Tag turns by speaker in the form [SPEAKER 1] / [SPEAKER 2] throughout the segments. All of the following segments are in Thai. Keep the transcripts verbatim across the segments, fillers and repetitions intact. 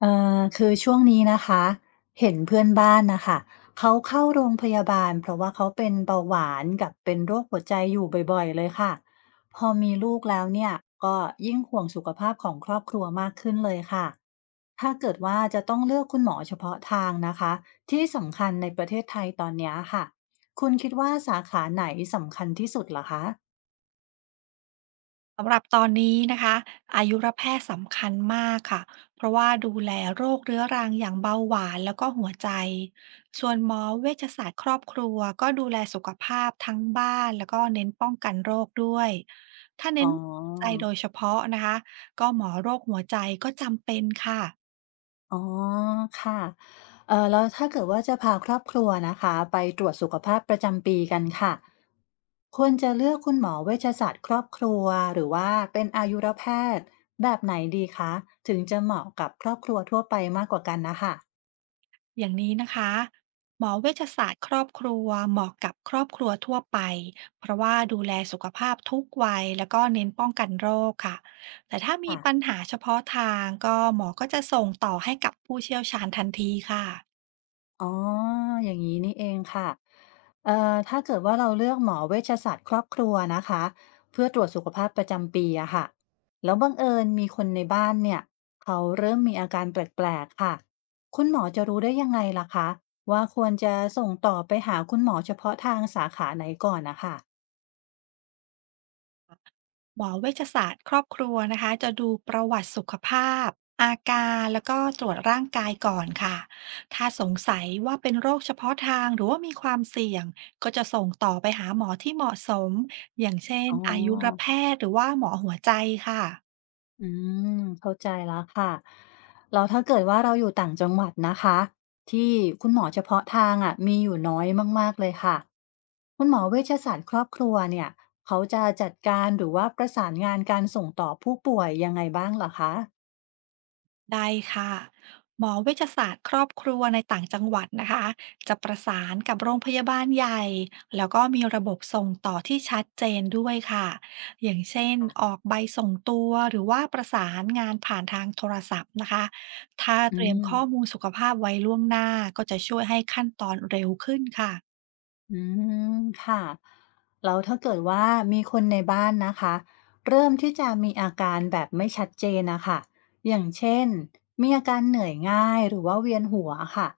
[SPEAKER 1] เอ่อคือช่วงนี้นะคะเห็นเพื่อนบ้านนะคะเขาเข้าโรงพยาบาลเพราะว่าเขาเป็นเบาหวานกับเป็นโรคหัวใจอยู่บ่อยๆเลยค่ะพอมีลูกแล้วเนี่ยก็ยิ่งห่วงสุขภาพของครอบครัวมากขึ้นเลยค่ะถ้าเกิดว่าจะต้องเลือกคุณหมอเฉพาะทางนะคะที่สำคัญในประเทศไทยตอนเนี้ยค่ะคุณคิดว่าสาขาไหนสำคัญที่สุดเหรอคะ
[SPEAKER 2] สำหรับตอนนี้นะคะอายุรแพทย์สำคัญมากค่ะเพราะว่าดูแลโรคเรื้อรังอย่างเบาหวานแล้วก็หัวใจส่วนหมอเวชศาสตร์ครอบครัวก็ดูแลสุขภาพทั้งบ้านแล้วก็เน้นป้องกันโรคด้วยถ้า
[SPEAKER 1] อ๋
[SPEAKER 2] เน้
[SPEAKER 1] อ
[SPEAKER 2] นใจโดยเฉพาะนะคะก็หมอโรคหัวใจก็จำเป็นค่ะ
[SPEAKER 1] อ๋อค่ะเอ่อแล้วถ้าเกิดว่าจะพาครอบครัวนะคะไปตรวจสุขภาพประจำปีกันค่ะควรจะเลือกคุณหมอเวชศาสตร์ครอบครัวหรือว่าเป็นอายุรแพทย์แบบไหนดีคะถึงจะเหมาะกับครอบครัวทั่วไปมากกว่ากันนะคะ
[SPEAKER 2] อย่างนี้นะคะหมอเวชศาสตร์ครอบครัวเหมาะกับครอบครัวทั่วไปเพราะว่าดูแลสุขภาพทุกวัยแล้วก็เน้นป้องกันโรคค่ะแต่ถ้ามี
[SPEAKER 1] ค่ะ
[SPEAKER 2] ปัญหาเฉพาะทางก็หมอก็จะส่งต่อให้กับผู้เชี่ยวชาญทันทีค่ะ
[SPEAKER 1] อ๋อ อย่างนี้นี่เองค่ะเอ่อถ้าเกิดว่าเราเลือกหมอเวชศาสตร์ครอบครัวนะคะ เพื่อตรวจสุขภาพประจำปีอะค่ะ แล้วบังเอิญมีคนในบ้านเนี่ย เขาเริ่มมีอาการแปลกๆค่ะ คุณหมอจะรู้ได้ยังไงล่ะคะว่าควรจะส่งต่อไปหาคุณหมอเฉพาะทางสาขาไหนก่อนนะคะ
[SPEAKER 2] หมอเวชศาสตร์ครอบครัวนะคะจะดูประวัติสุขภาพอาการแล้วก็ตรวจร่างกายก่อนค่ะถ้าสงสัยว่าเป็นโรคเฉพาะทางหรือว่ามีความเสี่ยงก็จะส่งต่อไปหาหมอที่เหมาะสมอย่างเช่น
[SPEAKER 1] อ๋อ
[SPEAKER 2] อายุรแพทย์หรือว่าหมอหัวใจค่ะ
[SPEAKER 1] อืมเข้าใจแล้วค่ะแล้วถ้าเกิดว่าเราอยู่ต่างจังหวัดนะคะที่คุณหมอเฉพาะทางอะมีอยู่น้อยมากๆเลยค่ะคุณหมอเวชศาสตร์ครอบครัวเนี่ยเขาจะจัดการหรือว่าประสานงานการส่งต่อผู้ป่วยยังไงบ้างเหรอคะ
[SPEAKER 2] ได้ค่ะหมอเวชศาสตร์ครอบครัวในต่างจังหวัดนะคะจะประสานกับโรงพยาบาลใหญ่แล้วก็มีระบบส่งต่อที่ชัดเจนด้วยค่ะอย่างเช่นออกใบส่งตัวหรือว่าประสานงานผ่านทางโทรศัพท์นะคะถ้า
[SPEAKER 1] อื
[SPEAKER 2] เตรียม
[SPEAKER 1] ม
[SPEAKER 2] ข้อมูลสุขภาพไว้ล่วงหน้าก็จะช่วยให้ขั้นตอนเร็วขึ้นค่ะ
[SPEAKER 1] อืมค่ะแล้วถ้าเกิดว่ามีคนในบ้านนะคะเริ่มที่จะมีอาการแบบไม่ชัดเจนนะคะอย่างเช่นมีอาการเหนื่อยง่ายหรือว่าเวียนหัวค่ะ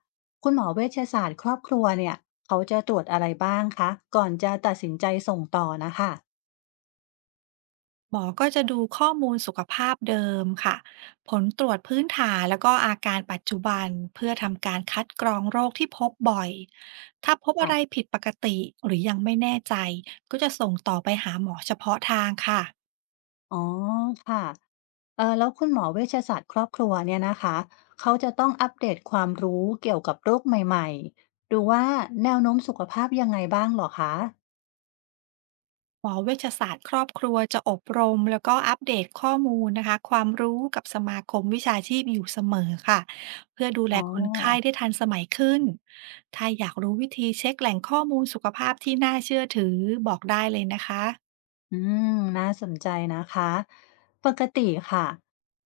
[SPEAKER 1] คุณหมอเวชศาสตร์ครอบครัวเนี่ยเขาจะตรวจอะไรบ้างคะก่อนจะตัดสินใจส่งต่อนะคะ
[SPEAKER 2] หมอก็จะดูข้อมูลสุขภาพเดิมค่ะผลตรวจพื้นฐานแล้วก็อาการปัจจุบันเพื่อทำการคัดกรองโรคที่พบบ่อยถ้าพบอะ
[SPEAKER 1] ค่ะ
[SPEAKER 2] ไรผิดปกติหรือยังไม่แน่ใจก็จะส่งต่อไปหาหมอเฉพาะทางค่ะ
[SPEAKER 1] อ๋อค่ะเออแล้วคุณหมอเวชศาสตร์ครอบครัวเนี่ยนะคะเขาจะต้องอัปเดตความรู้เกี่ยวกับโรคใหม่ๆหรือว่าแนวโน้มสุขภาพยังไงบ้างเหรอคะ
[SPEAKER 2] หมอเวชศาสตร์ครอบครัวจะอบรมแล้วก็อัปเดตข้อมูลนะคะความรู้กับสมาคมวิชาชีพอยู่เสมอค่ะเพื่อดูแล
[SPEAKER 1] อ๋อ
[SPEAKER 2] คนไข้ได้ทันสมัยขึ้นถ้าอยากรู้วิธีเช็คแหล่งข้อมูลสุขภาพที่น่าเชื่อถือบอกได้เลยนะคะ
[SPEAKER 1] อืมน่าสนใจนะคะ ปกติค่ะ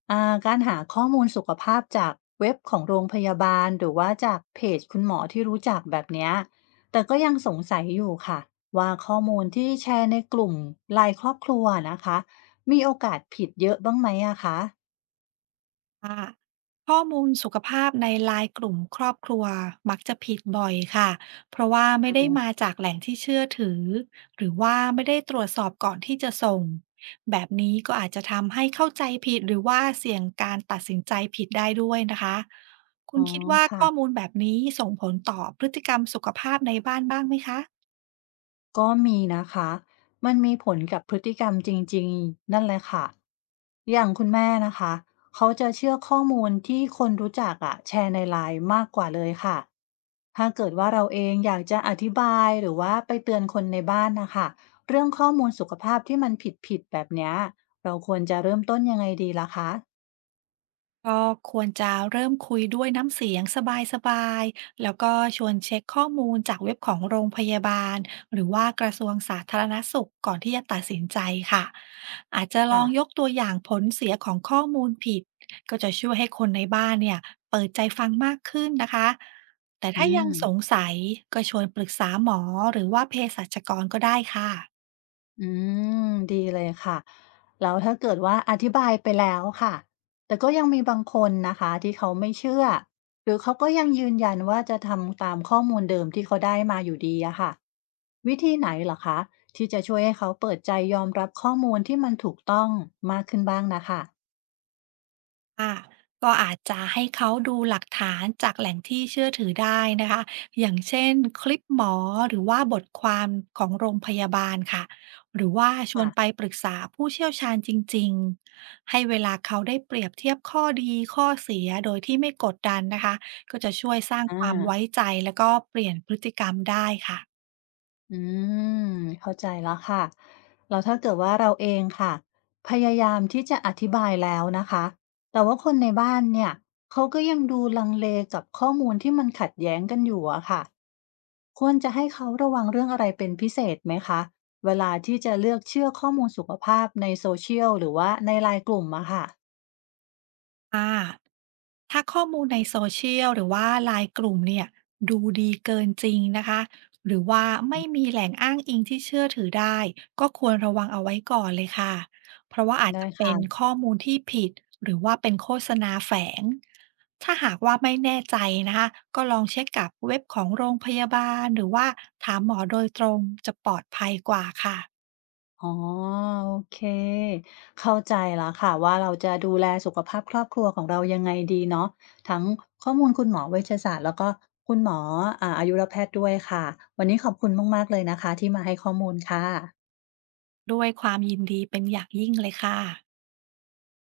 [SPEAKER 1] อ่าการหาข้อมูลสุขภาพจากเว็บของโรงพยาบาลหรือว่าจากเพจคุณหมอที่รู้จักแบบเนี้ยแต่ก็ยังสงสัยอยู่ค่ะว่าข้อมูลที่แชร์ในกลุ่มไลน์ครอบครัวนะคะ มีโอกาสผิดเยอะบ้างไหมอะคะ
[SPEAKER 2] ค่ะข้อมูลสุขภาพในไลน์กลุ่มครอบครัวมักจะผิดบ่อยค่ะเพราะว่าไม่ได้มาจากแหล่งที่เชื่อถือหรือว่าไม่ได้ตรวจสอบก่อนที่จะส่งแบบนี้ก็อาจจะทำให้เข้าใจผิดหรือว่าเสี่ยงการตัดสินใจผิดได้ด้วยนะคะคุ
[SPEAKER 1] อ๋
[SPEAKER 2] ณ
[SPEAKER 1] อ
[SPEAKER 2] คิดว่า
[SPEAKER 1] ค่ะ
[SPEAKER 2] ข้อมูลแบบนี้ส่งผลต่อพฤติกรรมสุขภาพในบ้านบ้างไหมคะ
[SPEAKER 1] ก็มีนะคะ มันมีผลกับพฤติกรรมจริงๆนั่นแหละค่ะ อย่างคุณแม่นะคะ เขาจะเชื่อข้อมูลที่คนรู้จักอะแชร์ในไลน์มากกว่าเลยค่ะ ถ้าเกิดว่าเราเองอยากจะอธิบายหรือว่าไปเตือนคนในบ้านนะคะ เรื่องข้อมูลสุขภาพที่มันผิดๆแบบเนี้ยเราควรจะเริ่มต้นยังไงดีล่ะคะ
[SPEAKER 2] ก็ควรจะเริ่มคุยด้วยน้ำเสียงสบายๆแล้วก็ชวนเช็คข้อมูลจากเว็บของโรงพยาบาลหรือว่ากระทรวงสาธารณสุขก่อนที่จะตัดสินใจค่ะอาจจะลอ
[SPEAKER 1] ค่ะ
[SPEAKER 2] งยกตัวอย่างผลเสียของข้อมูลผิดก็จะช่วยให้คนในบ้านเนี่ยเปิดใจฟังมากขึ้นนะคะแต่
[SPEAKER 1] อื
[SPEAKER 2] ถ้ายังสง
[SPEAKER 1] ม
[SPEAKER 2] สัยก็ชวนปรึกษาหมอหรือว่าเภสัชกรก็ได้ค่ะ
[SPEAKER 1] อืมดีเลยค่ะแล้วถ้าเกิดว่าอธิบายไปแล้วค่ะแต่ก็ยังมีบางคนนะคะที่เขาไม่เชื่อหรือเขาก็ยังยืนยันว่าจะทำตามข้อมูลเดิมที่เขาได้มาอยู่ดีอะค่ะวิธีไหนเหรอคะที่จะช่วยให้เขาเปิดใจยอมรับข้อมูลที่มันถูกต้องมากขึ้นบ้างนะคะ
[SPEAKER 2] ค่ะก็อาจจะให้เขาดูหลักฐานจากแหล่งที่เชื่อถือได้นะคะอย่างเช่นคลิปหมอหรือว่าบทความของโรงพยาบาลค่ะหรือว่าชวนไป
[SPEAKER 1] ค่ะ
[SPEAKER 2] ปรึกษาผู้เชี่ยวชาญจริงๆให้เวลาเขาได้เปรียบเทียบข้อดีข้อเสียโดยที่ไม่กดดันนะคะก็จะช่วยสร้าง
[SPEAKER 1] อ่
[SPEAKER 2] ความไว้
[SPEAKER 1] า
[SPEAKER 2] ใจแล้วก็เปลี่ยนพฤติกรรมได้ค่ะ
[SPEAKER 1] อืมเข้าใจแล้วค่ะแล้วถ้าเกิดว่าเราเองค่ะพยายามที่จะอธิบายแล้วนะคะแต่ว่าคนในบ้านเนี่ยเขาก็ยังดูลังเลกับข้อมูลที่มันขัดแย้งกันอยู่อะค่ะควรจะให้เขาระวังเรื่องอะไรเป็นพิเศษไหมคะเวลาที่จะเลือกเชื่อข้อมูลสุขภาพในโซเชียลหรือว่าในไลน์กลุ่มอะค่ะ
[SPEAKER 2] ค่ะถ้าข้อมูลในโซเชียลหรือว่าไลน์กลุ่มเนี่ยดูดีเกินจริงนะคะหรือว่าไม่มีแหล่งอ้างอิงที่เชื่อถือได้ก็ควรระวังเอาไว้ก่อนเลยค่ะเพราะว่าอาจ
[SPEAKER 1] ได้
[SPEAKER 2] จะเป็น
[SPEAKER 1] ค่ะ
[SPEAKER 2] ข้อมูลที่ผิดหรือว่าเป็นโฆษณาแฝงถ้าหากว่าไม่แน่ใจนะคะก็ลองเช็คกับเว็บของโรงพยาบาลหรือว่าถามหมอโดยตรงจะปลอดภัยกว่าค่ะ
[SPEAKER 1] อ๋อโอเคเข้าใจแล้วค่ะว่าเราจะดูแลสุขภาพครอบครัวของเรายังไงดีเนาะทั้งข้อมูลคุณหมอเวชศาสตร์แล้วก็คุณหมออ่าอายุรแพทย์ด้วยค่ะวันนี้ขอบคุณมากๆเลยนะคะที่มาให้ข้อมูลค่ะ
[SPEAKER 2] ด้วยความยินดีเป็นอย่างยิ่งเลยค่ะ